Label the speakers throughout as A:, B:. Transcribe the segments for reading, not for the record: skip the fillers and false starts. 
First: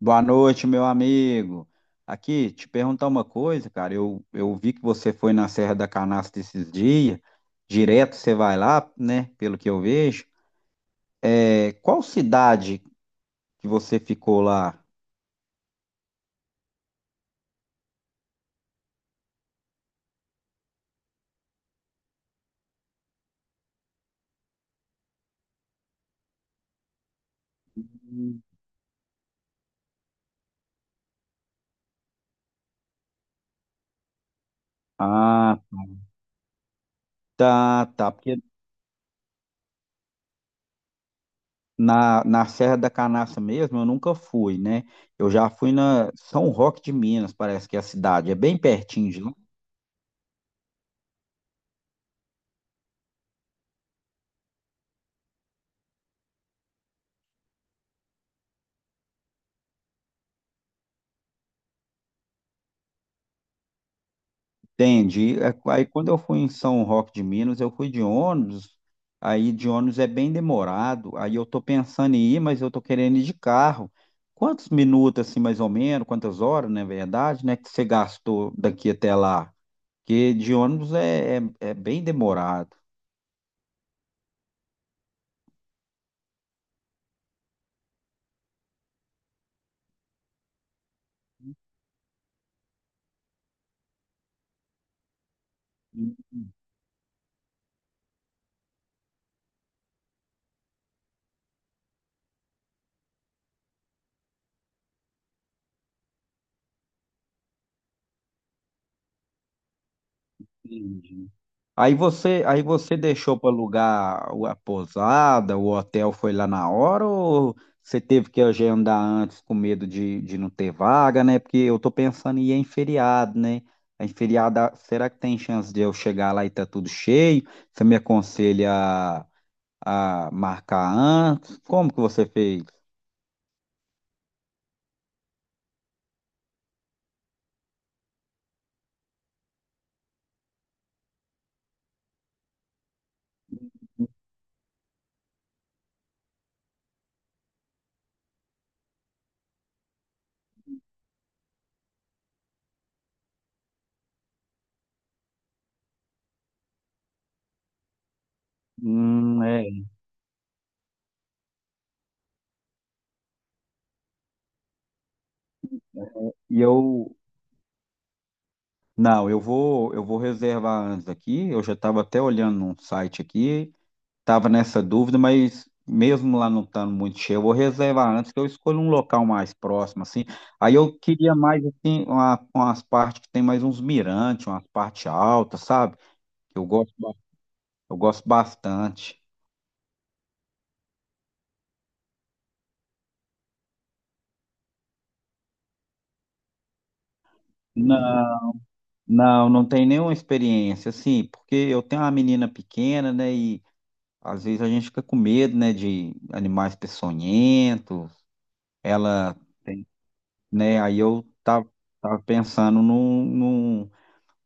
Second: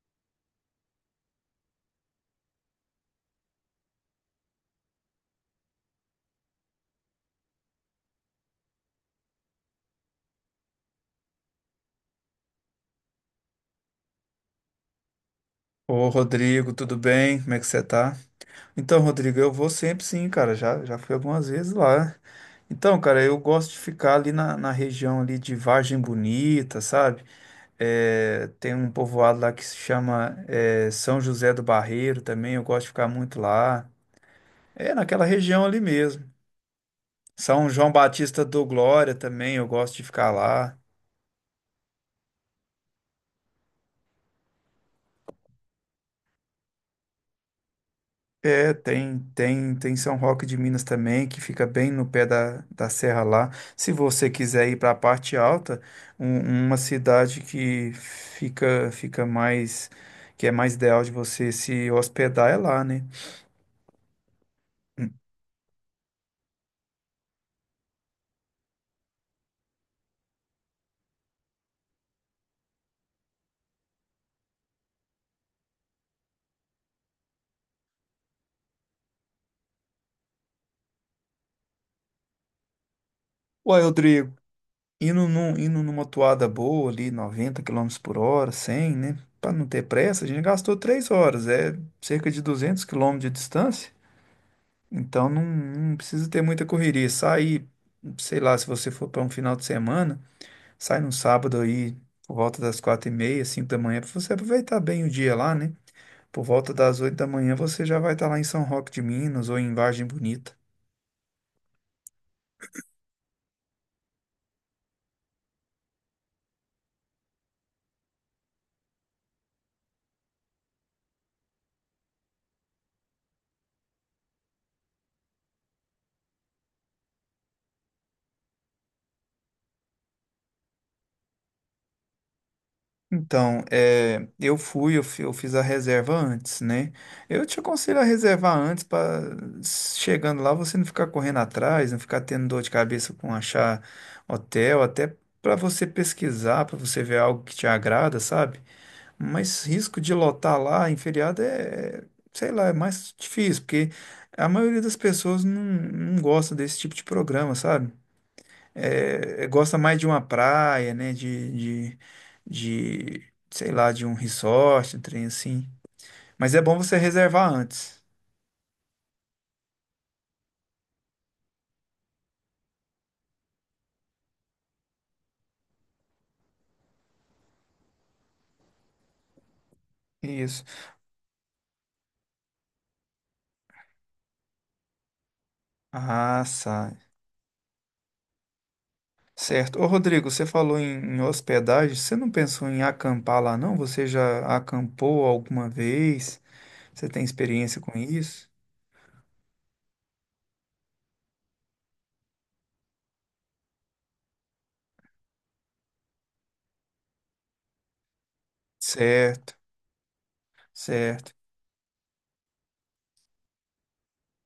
A: Boa noite, meu amigo. Aqui, te perguntar uma coisa, cara. Eu vi que você foi na Serra da Canastra esses dias. Direto você vai lá, né? Pelo que eu vejo. É, qual cidade que você ficou lá?
B: Ô, Rodrigo, tudo bem? Como é que você tá? Então, Rodrigo, eu vou sempre sim, cara. Já fui algumas vezes lá. Então, cara, eu gosto de ficar ali na região ali de Vargem Bonita, sabe? É, tem um povoado lá que se chama é, São José do Barreiro também. Eu gosto de ficar muito lá. É naquela
A: Ah,
B: região ali mesmo. São
A: tá,
B: João
A: tá. Porque
B: Batista do Glória também, eu gosto de ficar lá.
A: na Serra da Canastra mesmo eu nunca fui, né? Eu já fui na São Roque de Minas, parece que é a cidade. É bem
B: É,
A: pertinho
B: tem,
A: de lá.
B: tem, tem São Roque de Minas também, que fica bem no pé da serra lá. Se você quiser ir para a parte alta, uma cidade que fica, fica mais, que é mais ideal de você se hospedar é lá, né? Hum.
A: Entendi. É, aí quando eu fui em São Roque de Minas, eu fui de ônibus. Aí de ônibus é bem demorado. Aí eu tô pensando em ir, mas eu tô querendo ir de carro. Quantos minutos, assim, mais ou menos, quantas horas, na verdade, né, que você gastou daqui até lá? Porque de ônibus é bem demorado.
B: Uai, Rodrigo, indo numa toada boa ali, 90 km/h, 100 km/h, né? Para não ter pressa, a gente gastou 3 horas, é cerca de 200 km de distância. Então não precisa ter muita correria. Sai, sei lá, se você for para um final de semana, sai no sábado aí por volta das 4h30, 5 da manhã, para você aproveitar bem o dia lá, né? Por volta das 8 da manhã você já vai estar lá em São Roque de Minas ou em Vargem Bonita.
A: Entendi. Aí você deixou para alugar a pousada, o hotel foi lá na hora ou você teve que agendar antes com medo de não ter vaga, né? Porque eu tô pensando em ir em feriado, né? Em feriado, ah, será que tem chance de eu chegar lá e tá tudo cheio? Você me aconselha a marcar antes? Como que você fez?
B: Então, é, eu fui, eu, fi- eu fiz a reserva antes, né? Eu te aconselho a reservar antes para chegando lá você não ficar correndo atrás, não ficar tendo dor de cabeça com achar hotel, até para você pesquisar, para você ver algo que te agrada, sabe? Mas risco de lotar lá em feriado é, sei lá, é mais difícil, porque a maioria das pessoas não gosta desse tipo de programa, sabe? É, gosta
A: É.
B: mais de uma praia, né? Sei lá, de um resort, um trem assim. Mas
A: E
B: é bom você
A: eu,
B: reservar antes.
A: não, eu vou reservar antes aqui. Eu já estava até olhando num site aqui. Tava nessa dúvida, mas mesmo lá não estando muito cheio, eu vou reservar antes que eu escolho um local mais próximo, assim.
B: Isso.
A: Aí eu queria mais, assim, umas partes que tem mais uns mirantes, umas partes altas, sabe?
B: Ah,
A: Eu
B: sai.
A: gosto, eu gosto bastante.
B: Certo. Ô, Rodrigo, você falou em hospedagem. Você não pensou em acampar lá, não? Você já acampou alguma vez? Você tem experiência com isso?
A: Não, não, não tem nenhuma experiência, assim, porque eu tenho uma menina pequena, né, e às vezes a gente fica com medo, né, de animais peçonhentos, ela
B: Certo,
A: tem, né,
B: certo.
A: tava pensando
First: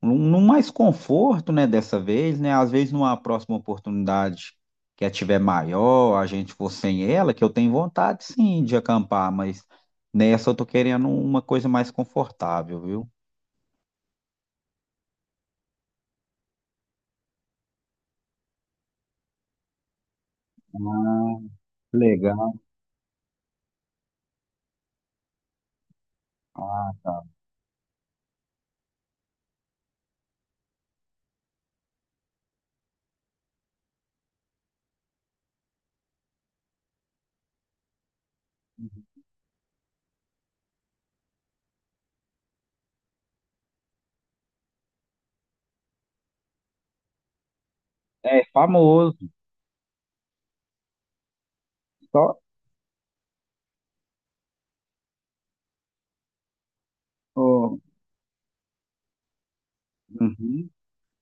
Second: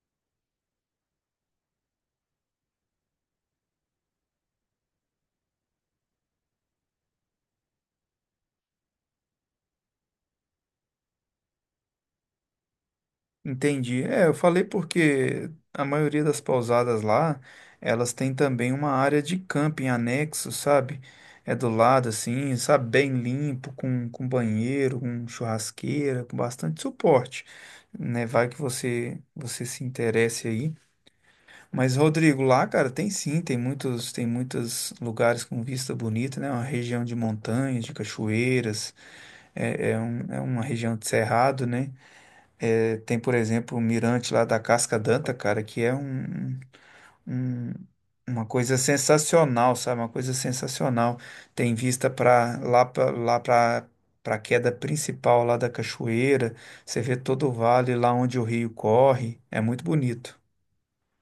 A: num mais conforto, né, dessa vez, né? Às vezes numa próxima oportunidade que a tiver maior, a gente for sem ela, que eu tenho vontade sim de acampar, mas nessa eu tô querendo uma coisa mais confortável, viu?
B: Entendi. É, eu falei porque a maioria das pousadas lá, elas têm também uma área de camping anexo, sabe? É do lado assim,
A: Legal.
B: sabe? Bem limpo, com banheiro, com churrasqueira, com bastante
A: Ah, tá.
B: suporte, né? Vai que você se interesse aí. Mas Rodrigo, lá, cara, tem sim, tem muitos lugares com vista bonita, né? Uma região de montanhas, de cachoeiras, é, é uma região de cerrado, né? É, tem, por exemplo, o mirante lá da Casca Danta, cara, que é um, um-
A: É
B: uma coisa
A: famoso.
B: sensacional, sabe? Uma coisa sensacional. Tem vista
A: Só.
B: para a queda principal lá da cachoeira. Você vê todo o
A: Ó,
B: vale lá onde o rio corre. É muito bonito.
A: uhum.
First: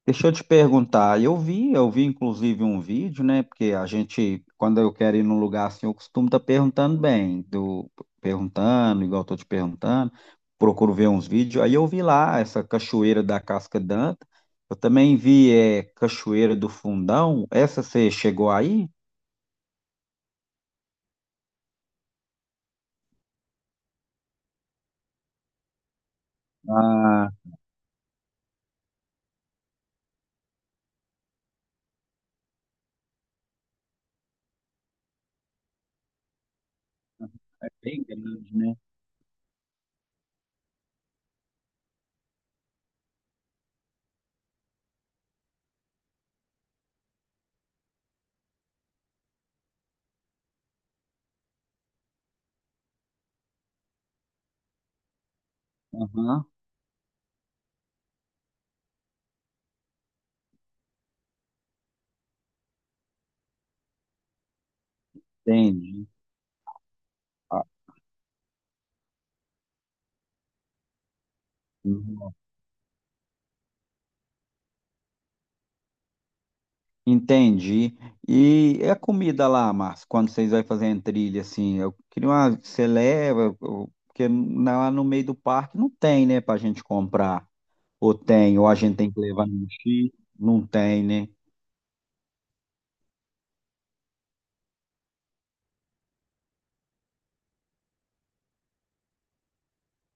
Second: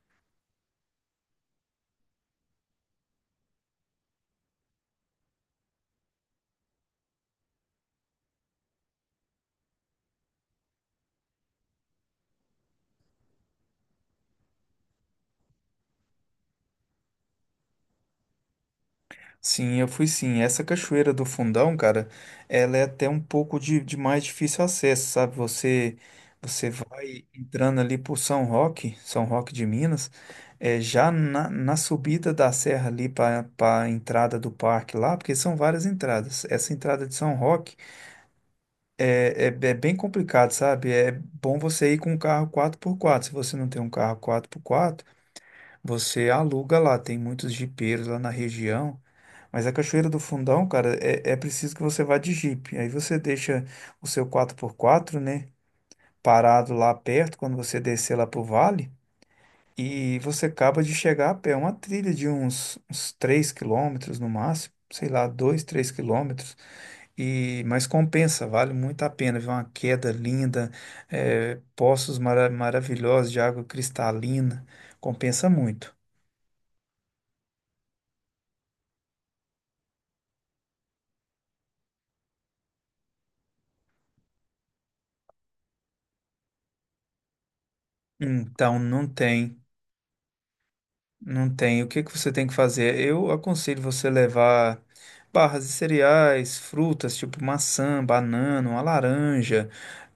A: Deixa eu te perguntar, eu vi inclusive um vídeo, né? Porque a gente, quando eu quero ir num lugar assim, eu costumo estar perguntando perguntando, igual eu tô te perguntando, procuro ver uns vídeos. Aí eu vi lá essa cachoeira da Casca Danta, eu também vi é, Cachoeira do Fundão, essa você chegou aí?
B: Sim, eu fui sim. Essa cachoeira do Fundão, cara, ela é até um pouco de mais difícil acesso, sabe? Você vai
A: Ah,
B: entrando ali por São Roque, São Roque de Minas, é, já na subida da serra ali para a entrada do parque lá, porque são várias entradas. Essa entrada de São
A: é
B: Roque
A: bem grande, né?
B: é bem complicado, sabe? É bom você ir com um carro quatro por quatro. Se você não tem um carro quatro por quatro você aluga lá, tem muitos jipeiros lá na região. Mas a Cachoeira do Fundão, cara, é preciso que você vá de Jeep. Aí você deixa o seu quatro por quatro, né,
A: Aham,
B: parado lá perto, quando você descer lá pro vale, e você acaba de chegar a pé. É uma trilha de uns 3 quilômetros no máximo, sei lá, dois, 3
A: entendi.
B: quilômetros. E,
A: Ah,
B: mas compensa, vale muito a pena. Viu? Uma queda linda, é, poços maravilhosos de água cristalina, compensa muito.
A: entendi. E é a comida lá, Márcio, quando vocês vão fazer a trilha, assim, eu queria uma, você leva, porque lá no meio do parque não tem, né, pra gente comprar. Ou tem, ou a
B: Então,
A: gente
B: não
A: tem que levar no
B: tem,
A: mochila, não tem, né?
B: não tem. O que que você tem que fazer? Eu aconselho você levar barras de cereais, frutas tipo maçã, banana, uma laranja,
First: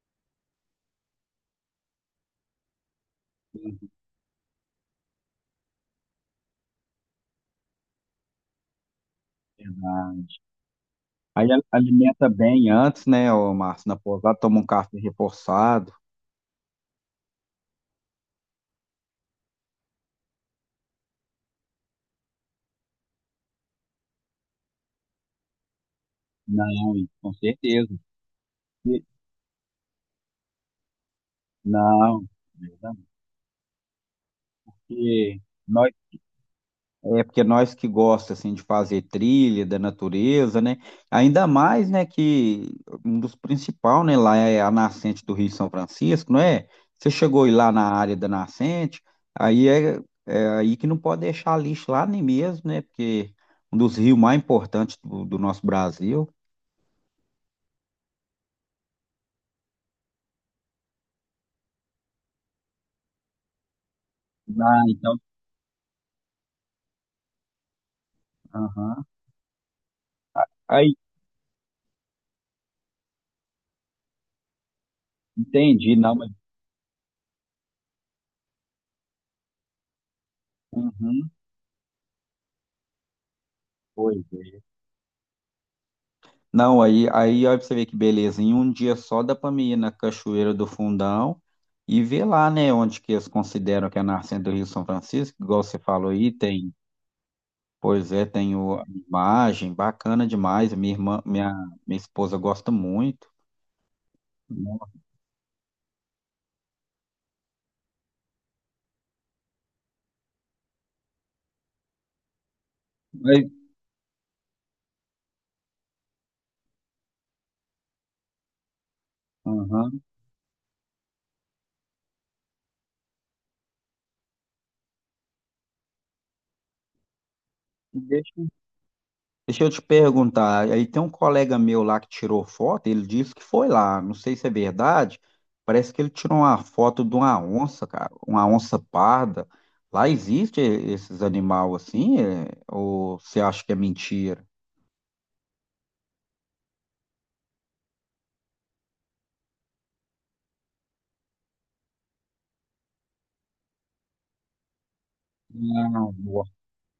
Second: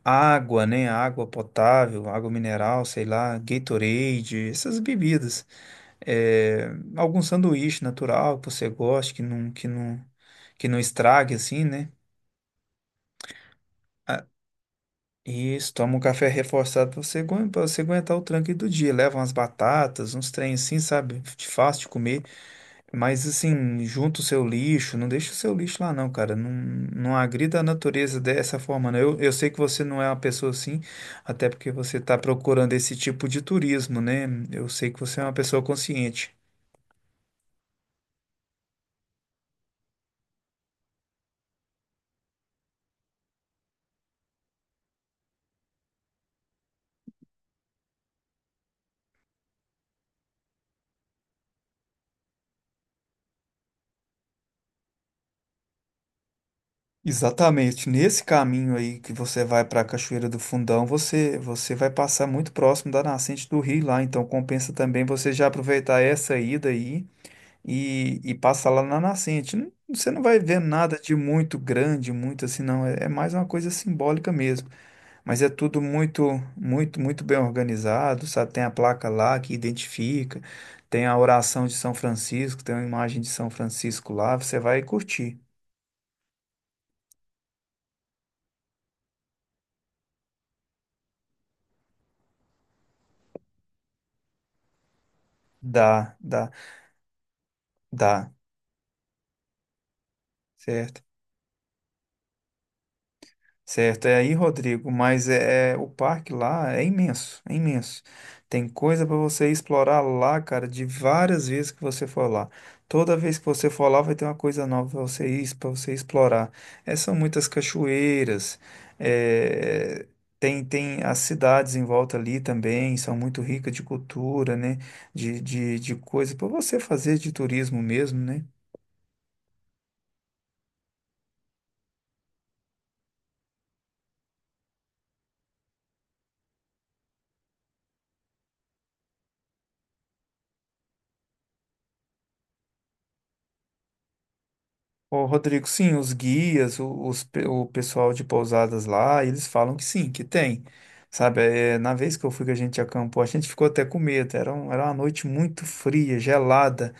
B: água, né? Água potável, água mineral, sei lá, Gatorade, essas bebidas. É, algum sanduíche natural que você goste,
A: Verdade.
B: que não estrague assim, né?
A: Alimenta bem antes, né, ô Márcio, na pousada, toma um café
B: Isso,
A: reforçado.
B: toma um café reforçado pra você, pra você aguentar o tranco aí do dia. Leva umas batatas, uns trem assim, sabe? De fácil de comer. Mas assim, junta o seu lixo, não deixa o seu lixo lá não, cara. Não,
A: Não,
B: não
A: com
B: agrida a
A: certeza.
B: natureza dessa forma, não.
A: E-
B: Eu sei que você não é uma pessoa assim, até porque você está
A: Não,
B: procurando esse
A: verdade.
B: tipo de turismo, né? Eu sei que você é uma
A: Porque
B: pessoa
A: nós
B: consciente.
A: É porque nós que gosta assim de fazer trilha da natureza, né? Ainda mais, né, que um dos principais, né, lá é a nascente do Rio São Francisco, não é? Você chegou aí lá na área da nascente, aí é, é aí que não pode deixar lixo lá nem mesmo, né? Porque um dos rios mais importantes do nosso Brasil.
B: Exatamente. Nesse caminho aí que você vai para a Cachoeira do Fundão, você vai passar muito próximo da nascente do rio lá, então compensa
A: Ah,
B: também
A: então,
B: você já aproveitar essa ida aí e passar lá na
A: aham.
B: nascente. Não- Você não vai ver
A: Aí,
B: nada de muito grande, muito assim, não. É, é mais uma coisa simbólica mesmo. Mas é tudo
A: entendi, não,
B: muito,
A: mas
B: muito, muito bem organizado, sabe? Tem a placa lá que identifica, tem a
A: uhum,
B: oração de São Francisco, tem uma imagem de São Francisco
A: pois
B: lá, você
A: é.
B: vai curtir.
A: Não, aí olha pra você ver que beleza. Em um dia só dá pra mim ir na Cachoeira do Fundão e ver lá, né, onde que eles consideram que é a nascente do Rio São Francisco, igual você falou
B: Dá,
A: aí,
B: dá.
A: tem, pois é,
B: Dá.
A: tem a imagem, bacana demais.
B: Certo,
A: Minha esposa gosta muito.
B: certo. É aí, Rodrigo,
A: Nossa,
B: mas é- o parque lá é imenso, é imenso. Tem coisa para você explorar lá, cara, de várias vezes que você for lá. Toda vez que
A: mas-
B: você for lá, vai ter uma coisa nova para você ir, para você explorar. É, são muitas cachoeiras,
A: aham.
B: é, tem as cidades em volta ali também, são muito ricas de cultura, né? De coisa para você fazer de turismo mesmo, né?
A: Deixa eu te perguntar, aí tem um colega meu lá que tirou foto, ele disse que foi lá, não sei se é verdade, parece que ele tirou uma foto de uma onça, cara, uma onça parda. Lá existe esses animais assim, é? Ou você acha que é mentira?
B: Ô, Rodrigo, sim, os guias, o pessoal de pousadas lá, eles falam que sim, que tem. Sabe, é, na vez que eu fui que a gente acampou, a gente ficou até com medo. Era uma noite muito
A: Não,
B: fria,
A: boa.
B: gelada.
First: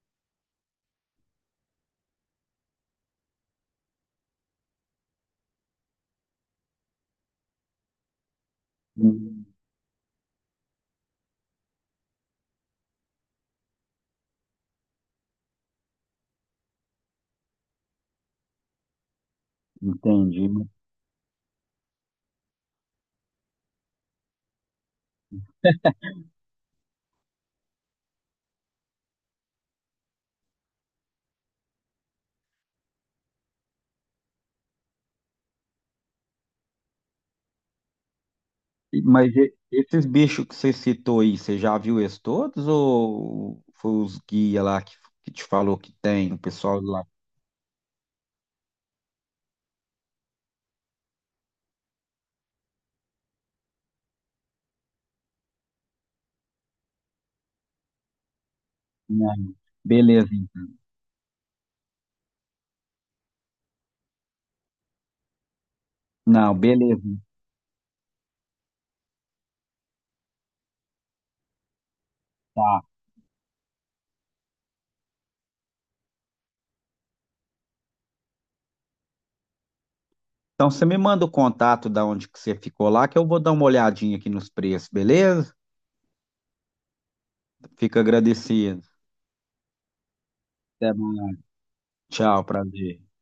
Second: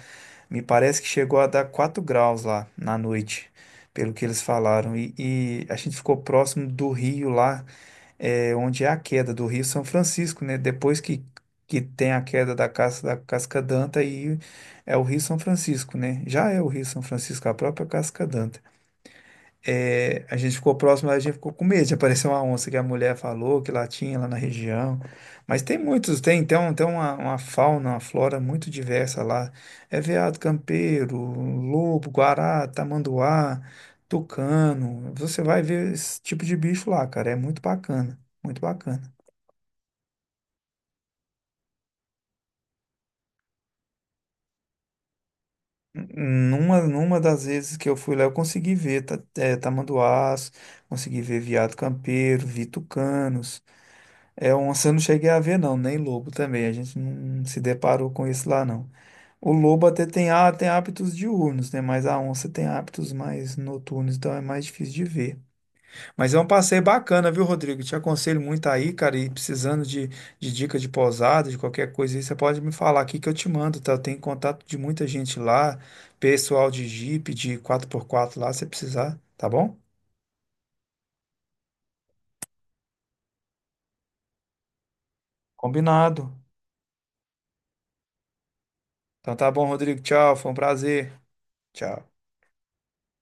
B: Me parece que chegou a dar 4 graus lá na noite, pelo que eles falaram. E a gente ficou próximo do rio lá, é, onde é a queda
A: Hum,
B: do Rio São Francisco, né? Que tem a queda da Casca d'Anta, aí é o Rio São Francisco, né? Já é o Rio São Francisco, a própria Casca d'Anta. É, a
A: entendi.
B: gente ficou próximo, mas a gente ficou com medo de aparecer uma onça que a mulher falou que lá tinha, lá na região. Mas tem muitos, tem uma fauna, uma flora muito diversa lá. É veado campeiro, lobo, guará, tamanduá, tucano. Você vai ver esse tipo de bicho lá, cara. É muito bacana, muito bacana.
A: Mas esses bichos que você citou aí, você já viu eles todos ou foi os guia lá que te falou que tem, o pessoal lá?
B: Numa das vezes que eu fui lá, eu consegui ver tamanduás, consegui ver veado campeiro, vi tucanos. É onça eu não cheguei a ver, não, nem lobo também. A gente não se deparou com isso lá, não. O
A: Não,
B: lobo até
A: beleza.
B: tem hábitos diurnos, né? Mas a onça tem hábitos mais noturnos, então é mais difícil de ver. Mas é um
A: Não,
B: passeio
A: beleza.
B: bacana, viu, Rodrigo? Te aconselho muito aí, cara, e precisando de dica de pousada, de qualquer coisa aí, você pode me falar aqui que eu te mando, tá? Eu tenho contato de muita gente lá, pessoal de Jeep, de quatro por quatro lá, se precisar, tá bom?
A: Então você me manda o contato da onde que você ficou lá, que eu vou dar uma olhadinha aqui nos preços, beleza?
B: Combinado.
A: Fico agradecido.
B: Então tá bom, Rodrigo. Tchau, foi um
A: Até
B: prazer.
A: mais.
B: Tchau.
A: Tchau, prazer.